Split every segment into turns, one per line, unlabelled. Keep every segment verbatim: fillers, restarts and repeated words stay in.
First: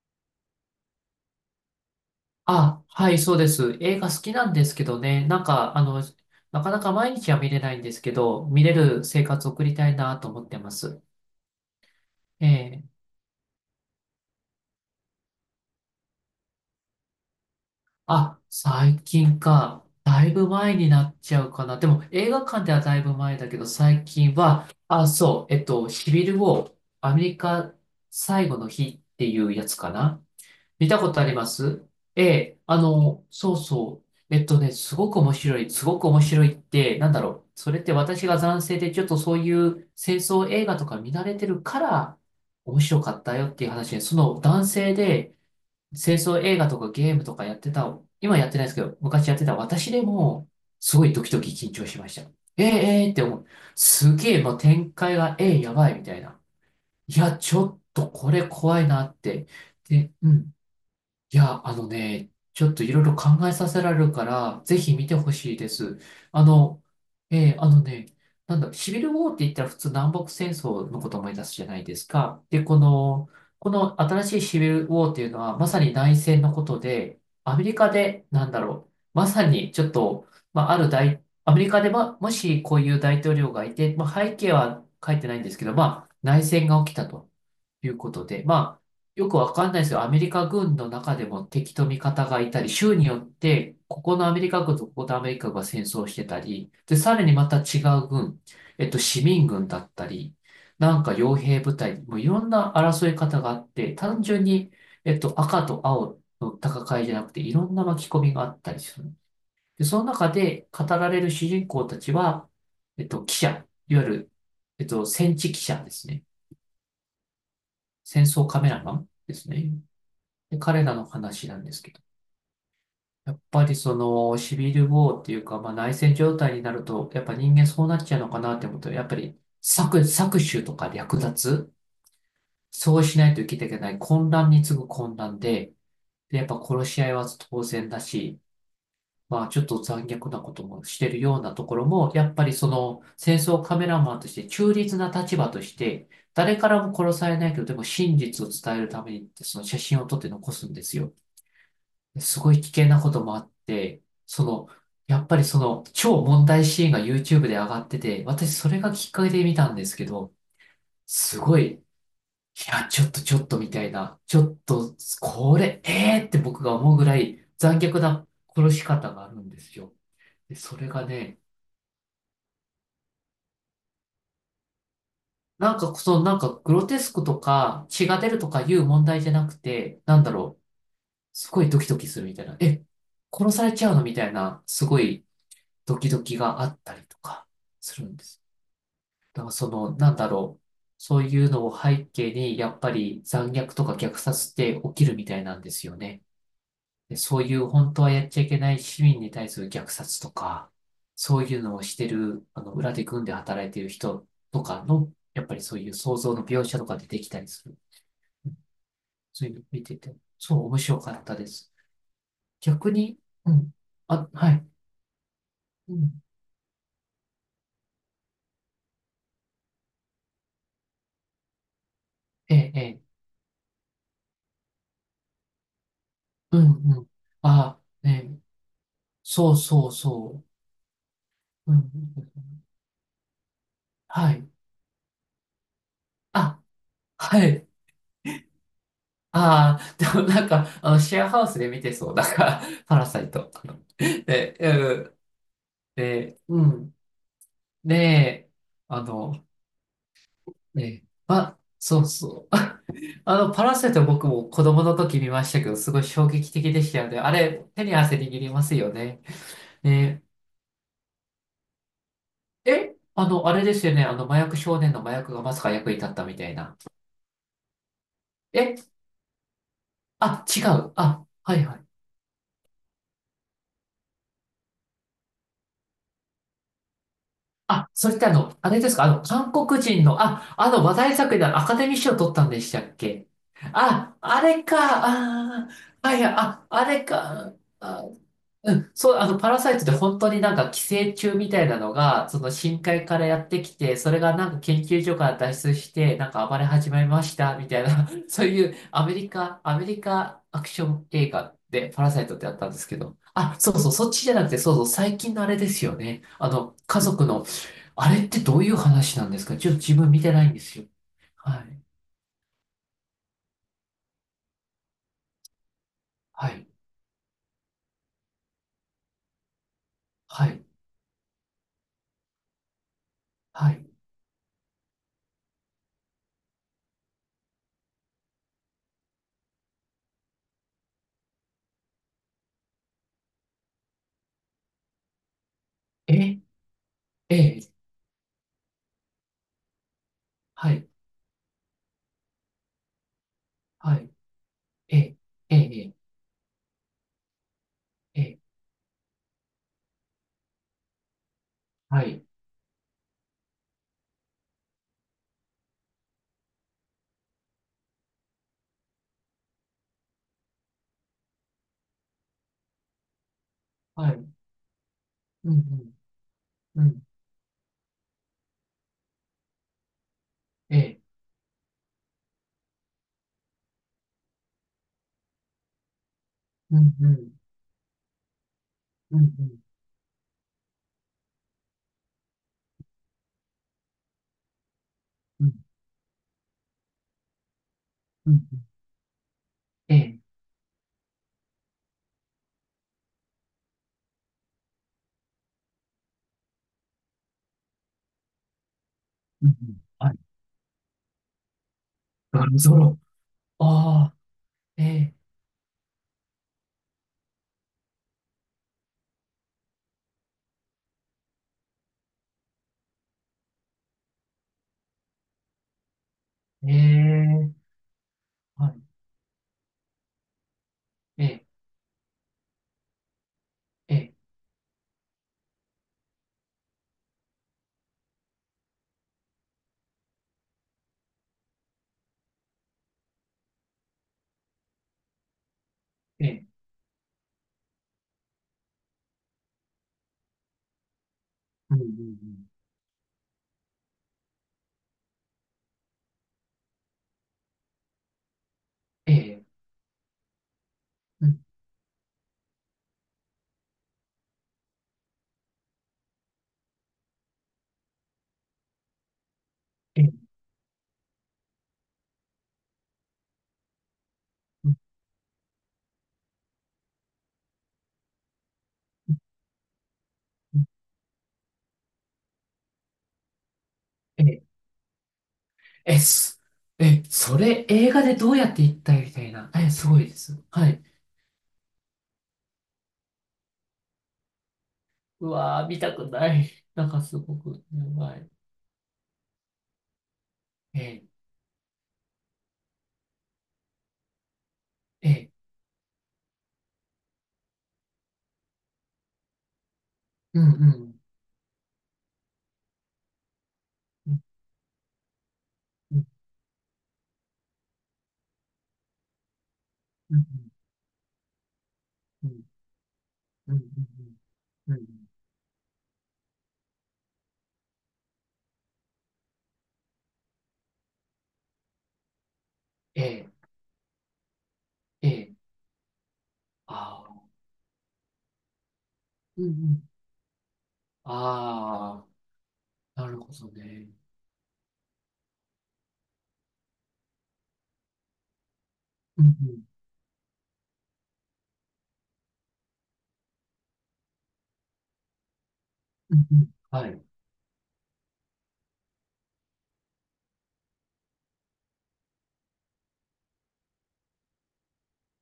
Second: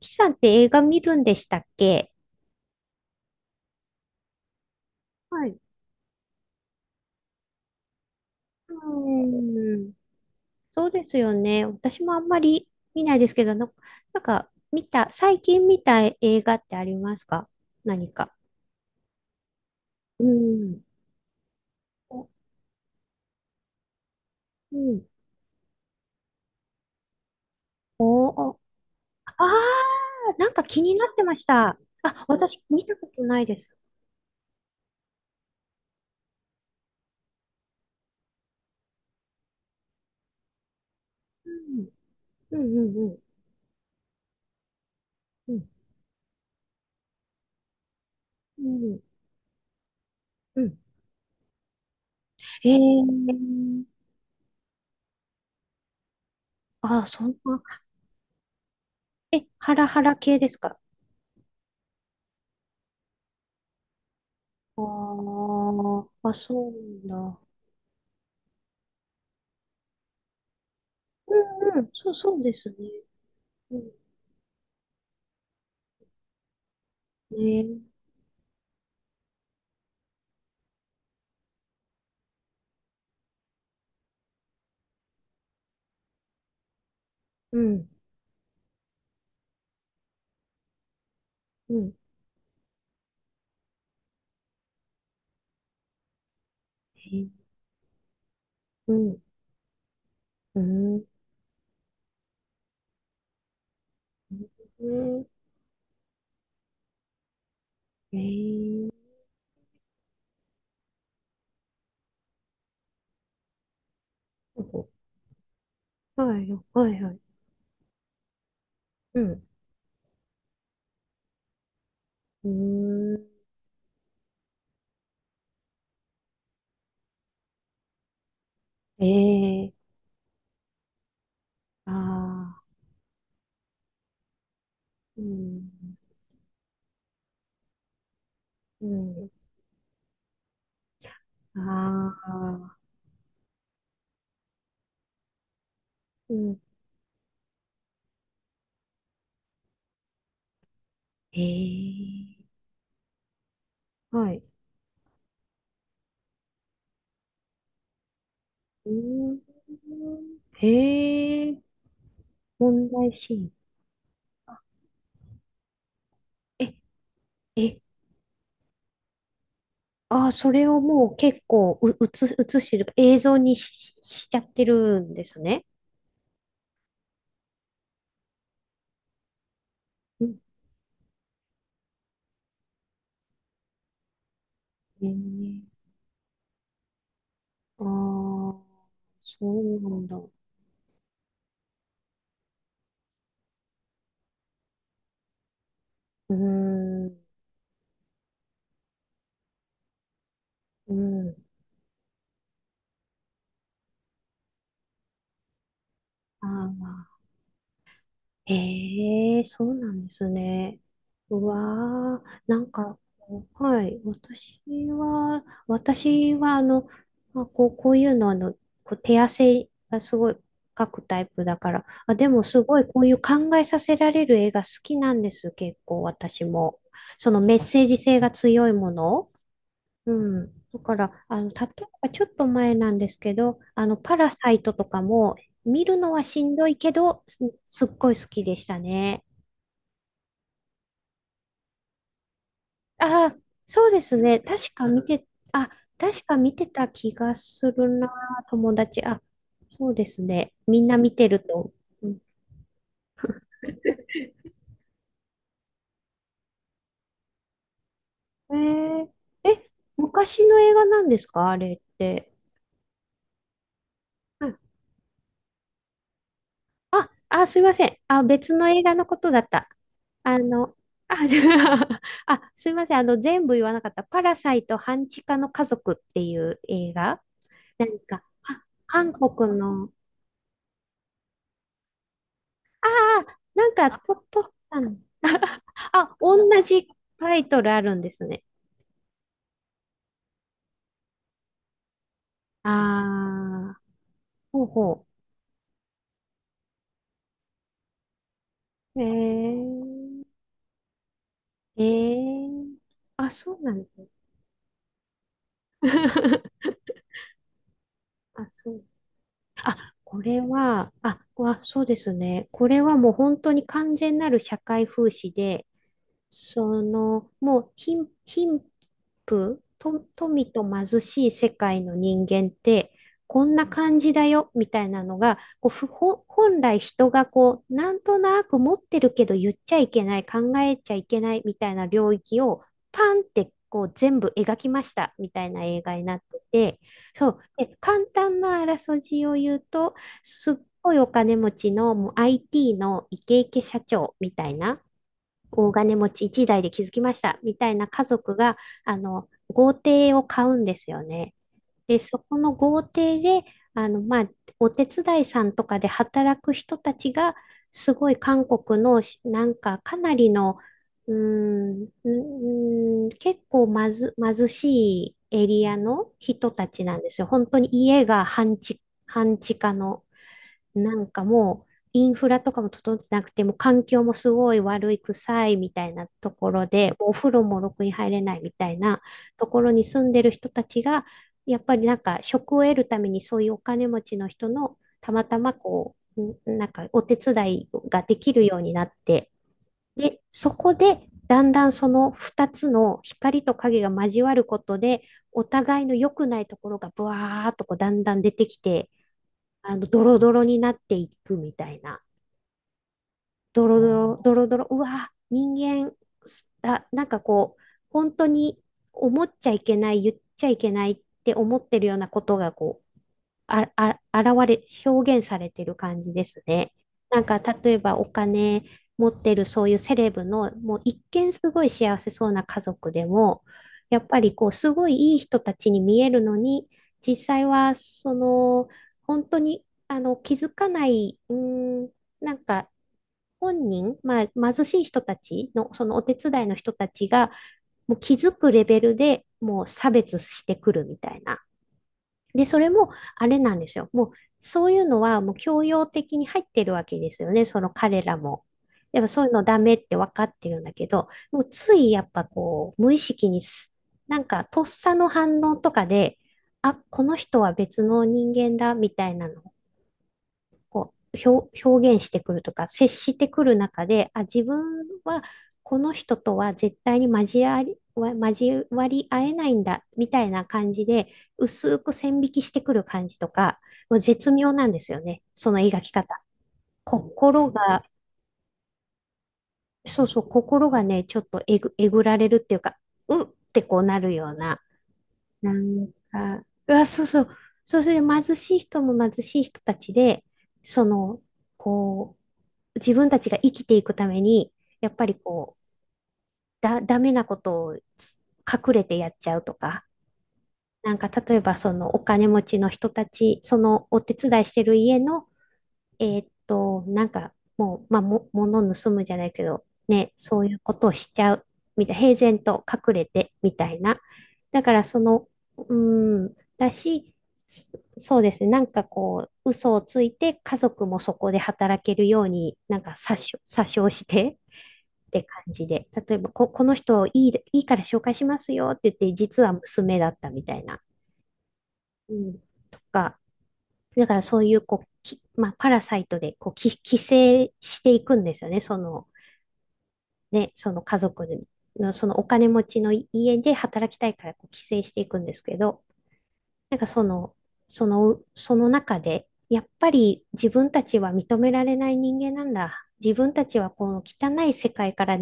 キさんって映画見るんでしたっけ？
あ、はい、そうです。映画好きなんですけどね、なん
はい。
か、あの、なかなか毎日は見れないんですけど、見れる生
う
活を送りた
ん、
いなと思ってま
そう
す。
ですよね。私もあんま
え
り
え。
見ないですけど、な、なんか見た、最近見た映画ってありますか、何か。
あ、最近か。
う
だいぶ前
ん。
になっちゃうかな。でも、
お、
映画館ではだいぶ前だけど、最近は、
うん。
あ、そう、えっと、シビルウォー、アメリカ
お
最後
お、
の日って
あ
い
あ
うやつかな。
ー、なんか気
見
に
た
な
こ
っ
と
て
あり
まし
ま
た。
すえ
あ、
え、
私
あ
見たこと
の、
ない
そう
です。
そう。えっとね、すごく面白い、すごく面白いって、なんだろう。それって私が男性でちょっとそういう戦争映画とか見慣れて
う
るか
ん。
ら
うん
面
うん
白か
うん。
ったよっていう話で、その男性で
うん、
戦争映画とかゲームとかやってた、今やって
う
ないですけど、
ん
昔やってた私でも、
うん。
すごいドキドキ緊張しました。ええ、
え
ええって思う。
ー、
すげえ、もう展開が、ええ、やばいみたいな。
あ、
い
そん
や、ち
な、
ょっとこれ怖いなっ
え、
て。
ハラハ
で、
ラ
う
系で
ん。
すか？
いや、あのね、ちょっといろいろ考えさせられるから、ぜ
ああ
ひ見てほしいです。
ー、あ、
あ
そうな
の、
んだ。
えーあのね、なんだ、シビルウォーって言ったら普通南北戦争のことを思い出すじゃ
う
な
んう
い
ん、
です
そう、そう
か。
で
で、
すね。
この、こ
うん、
の新しいシビルウォーっていうのは、まさに内戦のことで、アメリ
ね、
カで、なんだろう、まさにちょっと、まあ、ある大、アメリカでは、もしこういう大統領がいて、まあ、背景は書いてないんですけど、まあ、内戦が起きたと。
うん、
いうことで、まあ、よくわかんないですよ。アメリカ軍の中でも敵
う
と
ん、
味方がいたり、州によって、ここのアメリカ軍とここのアメリカ軍が戦争してたり、で、さ
へ
ら
え。
にまた違う軍、えっ
う
と、
ん、
市民軍だったり、
う
なん
ん、
か傭兵部隊、もういろんな争い方があって、単純に、
う
えっ
ん、
と、赤と青の戦いじゃなくて、いろんな巻き込
え
みがあったりす
え。
る。で、その中で語られる主人公たちは、えっと、記者、いわゆる、えっと、戦地記者ですね。
はい、はい、はい、
戦争カメラマン
う
で
ん、
すね。で、彼らの話なんですけど。
うー
やっぱりそのシビルウォーっていうか、まあ、内戦状態になると、やっぱ人間そうなっちゃうのかなって思うと、やっぱり
ん、ええ。
搾、搾取とか略奪、
ああ
そうしないと生きていけない混乱に次ぐ混
ー、う
乱
ん、
で、で、やっぱ殺し合いは当然だし、
うん、
まあ、ちょっと残虐なこともしてるようなところも、
あ
やっぱりそ
あ、
の戦争カメラマンとして中立な立場として、
う
誰
ん、
からも殺されないけど、でも真実を伝えるためにって、その写真を撮って残すんですよ。
え
す
え。
ごい危険なこともあって、
はい、
その、やっぱりその超問題シーンが ユーチューブ で上がってて、私それ
う
がきっかけ
ーん、
で見たんですけど、
へ
す
え。
ごい、いや、
問
ちょっ
題
と
シ
ちょ
ー
っ
ン。
とみたいな、ちょっと、これ、えーって僕が
え、
思うぐらい
え、
残虐な殺し方があるんですよ。
ああ、そ
で
れ
そ
を
れが
もう
ね、
結構う、うつ、映してる、映像にし、しちゃってるんですね。
なんか、その、なんか、グロテスクとか、血が出るとかいう問題じゃなくて、なん
う
だ
ん。
ろう、すごいドキドキするみたいな、え、殺されちゃうのみたいな、すご
え
い
ー、
ドキドキがあったりとか
ああ、
するんです。
そ
だから、そ
う
の、
なん
なん
だ。
だ
う
ろう、そういうのを背景に、やっぱり残虐とか虐殺って起きるみたいなんですよね。
ーん、
でそういう本当はやっちゃいけない市民に対する虐殺とか、
うん。
そういうのをしてる、あの、裏で軍で働いてる人とかの、やっぱりそういう想像の
あ
描写とか出
あ。
てきたりする。
ええ、
そういうの
そう
見
な
て
んで
て、
す
そう
ね。
面白かった
う
です。
わー、なん
逆
か、
に、うん、
はい、
あ、は
私
い、
は、
うん、
私は、あの、まあ、こう、こういうの、あの、こう手汗がすごい描くタイプだから、あ、でも
え
す
え、
ご
え
い、こ
え、
ういう考えさせられる絵が好きなんです、結構、私
うん、
も。
うん、
そのメッ
あ、
セージ
え
性が
え、
強いもの。
そうそう
う
そ
ん。だから、あの、例え
う、うん、
ばちょっと前なんですけど、あの、パラ
はい、
サイトとかも、見るのはしん
あ、
どいけど、す、
はい、
すっごい好きでしたね。
ああ、でもなんか、あの、シェアハウスで見てそう、なんか、パラサ
あ
イ
あ、
ト。あの
そうですね。
え、
確か
う
見
ん
て、あ、確か
で、
見
う
てた
ん。
気がするな、
で、
友
あ
達。あ、
の、
そうですね。みんな
ね、
見てる
あ、
と。
そう
うん、
そう。あの、パラセト僕も子供の時見ましたけど、すごい衝撃的でしたよね。あれ、手に汗握り
え
ますよ
ー
ね。
え、
ね、
昔の映画なんですかあれって？
え、あの、あれですよね。あの、麻薬少年の麻薬がまさか役に立ったみたいな。
あ、あ、すいません。あ、別の
え、
映画のことだった。あ
あ、違
の、
う。
あ、
あ、
じゃ
はいはい。
あ、あ、すいません。あの、全部言わなかった。パラサイト半地下の家族っていう映画。な
あ、
ん
それっ
か、
てあの、
あ
あれですか、あ
韓
の、韓
国
国
の、
人の、あ、あの話題作でアカデミー賞取ったんでした
あ
っけ
なんか、と、
あ、
撮
あ
っ
れ
たの。
か、あー、は
あ、
いはい、
同
あ、あ
じ
れ
タイ
か。
トルあるん
あ
ですね。
うん、そう、あの、パラサイトって本当になんか寄生虫みたいなのが、その深海からやって
あ
き
あ、
て、それがなんか
ほう
研究
ほ
所から脱出して、なんか暴れ始めました、みたいな、そういう
う。え
アメリカ、アメリ
ー、
カアクション映画
え
でパラサイトってあったん
ー、
ですけど、
あ、そ
あ、
う
そ
な
う
ん
そ
だ。
う、そっちじゃなくて、そうそう、最近のあれですよね。あ の、家族の、あれって
あ、
どう
そ
いう
う。
話なんですかちょっ
あ、
と自分見
こ
て
れ
ないんですよ。
は、あ、うわ、
は
そ
い、
うですね。これはもう本当に完全なる社会風刺で、
はい、
その、もう貧、貧富、と、
は
富と
い、
貧しい世界の人間って、こんな
はい。
感じだよ、みたいなのが、こう、ふ、ほ本来人がこう、なんとなく持ってるけど言っちゃいけない、考えちゃいけない、みたいな領域を、パンって、こう、全部描きました、みたいな映画になっ
え、
てて、そう。
え、
で、簡単なあらすじを言うと、すっ
はい、
ごいお金持ちのもう アイティー のイケイケ社
はい、
長みたいな、
え、え、
大
え、
金持ちいちだい代で築きましたみたいな家族
え、
があの豪邸を買うんですよね。で、
は
そ
い。
この豪邸であの、まあ、お手伝いさんとかで働く人たちがすごい韓国のしなんかかなりのうーん、うーん、結構ま
は
ず、
い
貧しいエ
う
リア
ん
の人た
う
ち
ん、う
なん
ん、
ですよ。本当に家が半地、半地下の
え
な
え、
んかもう、インフラとかも整ってなくて、もう環境もすごい悪い、臭いみたいなところ
う
で、
ん、
も
う
うお風
ん、
呂もろくに入れないみたいな
うん、う
と
ん、
ころに住んでる人たちが、やっぱりなんか職を得るためにそういうお金持ちの人のたまた
うん、
まこう、んなんかお手伝いがで
う
き
ん、
るようになって、
ええ、
で、そこでだんだんそのふたつの光と影が交わることで、お互いの良くないところがブワーっとこうだんだん出てきて、
うん、う
あ
ん、
の、ド
は
ロ
い、
ドロになっていくみたいな。
ガルゾロ。
ドロド
ああ、
ロ、ドロドロ、うわ、
え
人間、あ、なんかこう、本当に思っちゃいけない、言っちゃいけないって思ってるようなことが、こあ、あ、現れ、表現されてる感じです
え、
ね。
え
なんか、
え、
例えばお金
はい、
持ってるそういうセレブの、もう一
え
見
え、
すごい幸せそうな家族でも、
え
やっ
え、
ぱりこう、すごいいい人たちに見えるのに、実際は、その、本当に、あの、気づかない、うーん、なんか、本人、まあ、貧しい人たちの、そのお手
え
伝い
え、
の人たちが、もう気づくレベルでもう差別してくるみたいな。
うん、うん、う
で、
ん、
それも、あれなんですよ。もう、そういうのは、もう教養的に入ってるわけですよね、その彼らも。でも、
え
そういうの
え、
ダメって分かってるんだけど、
う
も
ん、
う、ついやっぱこう、無意識にす、なんか、とっさの反応とかで、あ、この人は別の人間だ、みたいなの
ええ、
こう、表、表現してくるとか、接してくる中で、あ、自分
うん、
はこの人とは絶対に交わり、交わり合えないんだ、みたいな
うん、
感じで、薄く線引きしてくる感じとか、もう
え
絶
え、
妙なんですよね。その描き
え、
方。
す、え、そ
心
れ
が、
映画でどうやって行ったみたいな。え、すご
そ
い
う
で
そう、
す。は
心が
い。
ね、ちょっとえぐ、えぐられるっていうか、うんってこうなるような、
う
な
わー、見
ん
たくな
か、
い。
うわ、
なんか
そう
す
そう、
ごく、
そう
や
すると
ばい。
貧しい人も貧しい人たちで、
え
そ
え、
の、こう、自分たちが生きていくために、やっぱ
え
り
え、
こう、だ、ダメなことをつ隠れてやっちゃうとか、
うん、う
なん
ん、
か例えばそのお金持ちの人たち、そのお
う
手
ん、
伝いしてる家の、
う
え
ん、
ーっと、なんかもう、まあ、も、物盗むじゃないけど、ね、
うん、
そういうことをしちゃう、みたいな、平
う
然
ん、
と隠れて、み
うん、うん、
たいな。だか
うん、う
らそ
ん、
の、うーん、だし、そそうですね。なんかこう、嘘をついて家族もそこで働けるように、なんか
え
詐
え、
称、詐称して、
え
って
え、
感じで、例えばこ、この
あ
人い
あ、
い、いいから紹介しますよって言って、
う
実
んう
は
ん。
娘だったみたいな。
あ
うん、と
あ、な
か、
るほどね。
だからそういうこう、きまあ、パラサイトでこうき寄生していくんですよね、その、
うんうん。
ね、その家族の、そのお金持ちの家で働きたいからこう寄生していくんですけど、
うんうん
なん
は
かそ
い。
の、その、その中で、やっぱり自分たちは認められない人間なんだ。自分たちはこの汚い世界から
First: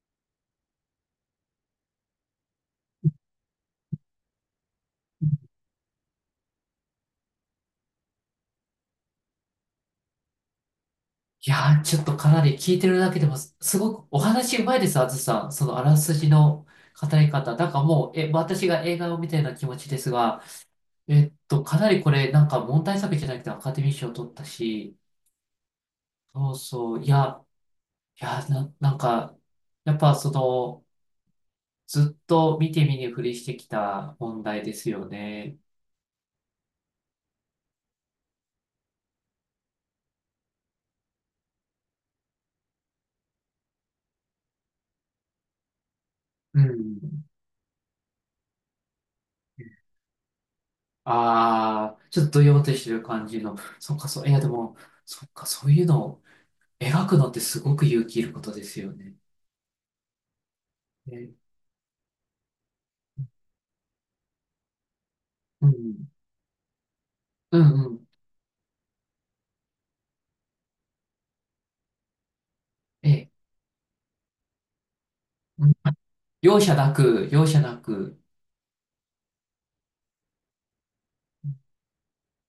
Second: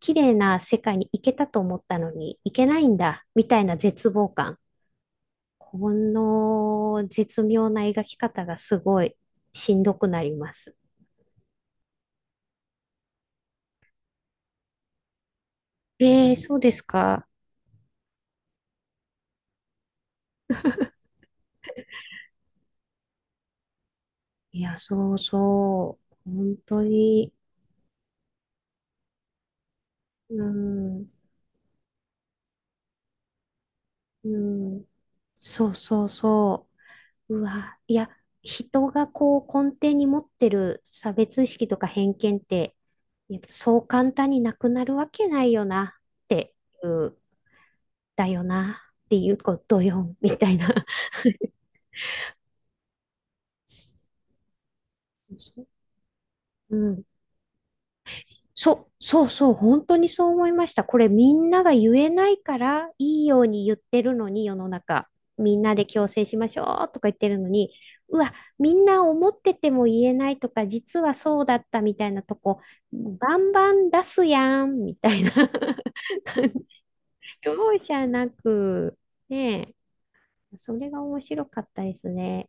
綺麗な世界に行けたと思ったのに行けないんだ、みたいな絶望感。この絶妙な描き方がすごいしんどくなります。
いやー、ちょっとかなり聞いてるだけでもす、すごくお話うまいです、あずさん。そのあらすじ
えー、そう
の
です
語
か。
り方。なんかもう、え、私が映画を見たような気持ちですが、えっと、かなりこれ、なんか問題作じゃなくてアカデミー賞を取った
いや、
し、
そうそう。
そ
本
う
当
そう、い
に。
や、いや、な、なんか、やっぱそ
う
の、
ん、
ずっと見て見ぬふりしてきた
う
問題で
ん。
すよね。
そうそうそう。うわ、いや、人がこう根底に持ってる差別意識とか偏見って、やっぱそう簡単になくなるわけないよなって
う
いう
ん。
だよなっていうことよ、みたいな。
ああ、ちょっとどよーんとしてる感じの。そっか、そう、いや、でも、そっか、そうい うのを
うん。
描くのってすごく勇気いることです
そう、
よね。
そうそう、本当にそう思いました。これみ
え、
んなが言えないからいいように言ってるのに世の中、みん
う
なで強
ん、
制しましょうとか言ってるの
う
に、
ん、うん、
うわ、みんな思ってても言えないとか、実はそうだったみたいなとこ、
え、
バンバン出すやんみたいな
うん。
感じ。
容赦なく、容赦な
容赦
く、
なく、ねえ、それが面白かったですね。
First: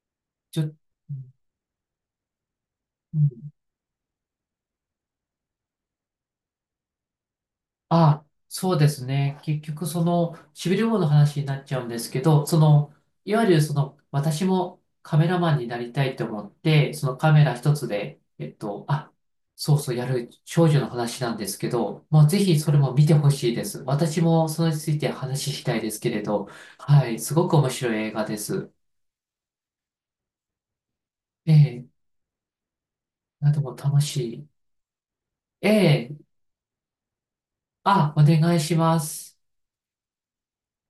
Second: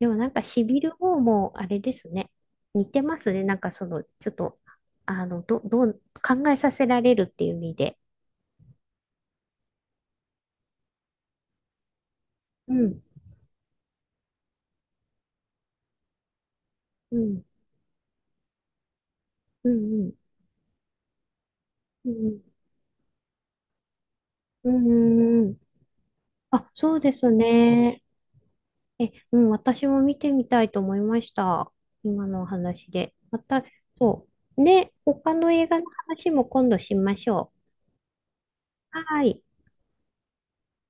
でもなんか
ち
し
ょ、
びる方もあれですね。似てま
う
すね。な
ん
んかその、ちょっと、あの、ど、どう、考えさせられるっていう意味で。
あ、そうですね。結局、その、しびれ棒の話になっちゃうんですけど、そ
う
の、
ん、
いわゆるその、私もカメラマンになりたいと思って、そ
う
のカメ
ん、
ラ一つで、えっと、あ、
う
そう
ん、
そう、や
うん、
る少女の話なんですけど、
う
もう
ん、
ぜひそれも見てほしいです。私もそ
う
れについて
んう
話
ん。
したいですけれど、
あ、そう
は
で
い、
す
すごく面白い
ね。
映画です。
え、うん、私も見てみたいと思いまし
え
た。
え、
今のお話で。ま
など
た、
も楽し
そ
い。
う。ね、他の映
え
画の
え、
話も今度しましょ
あ、お願いし
う。
ま
は
す。
い。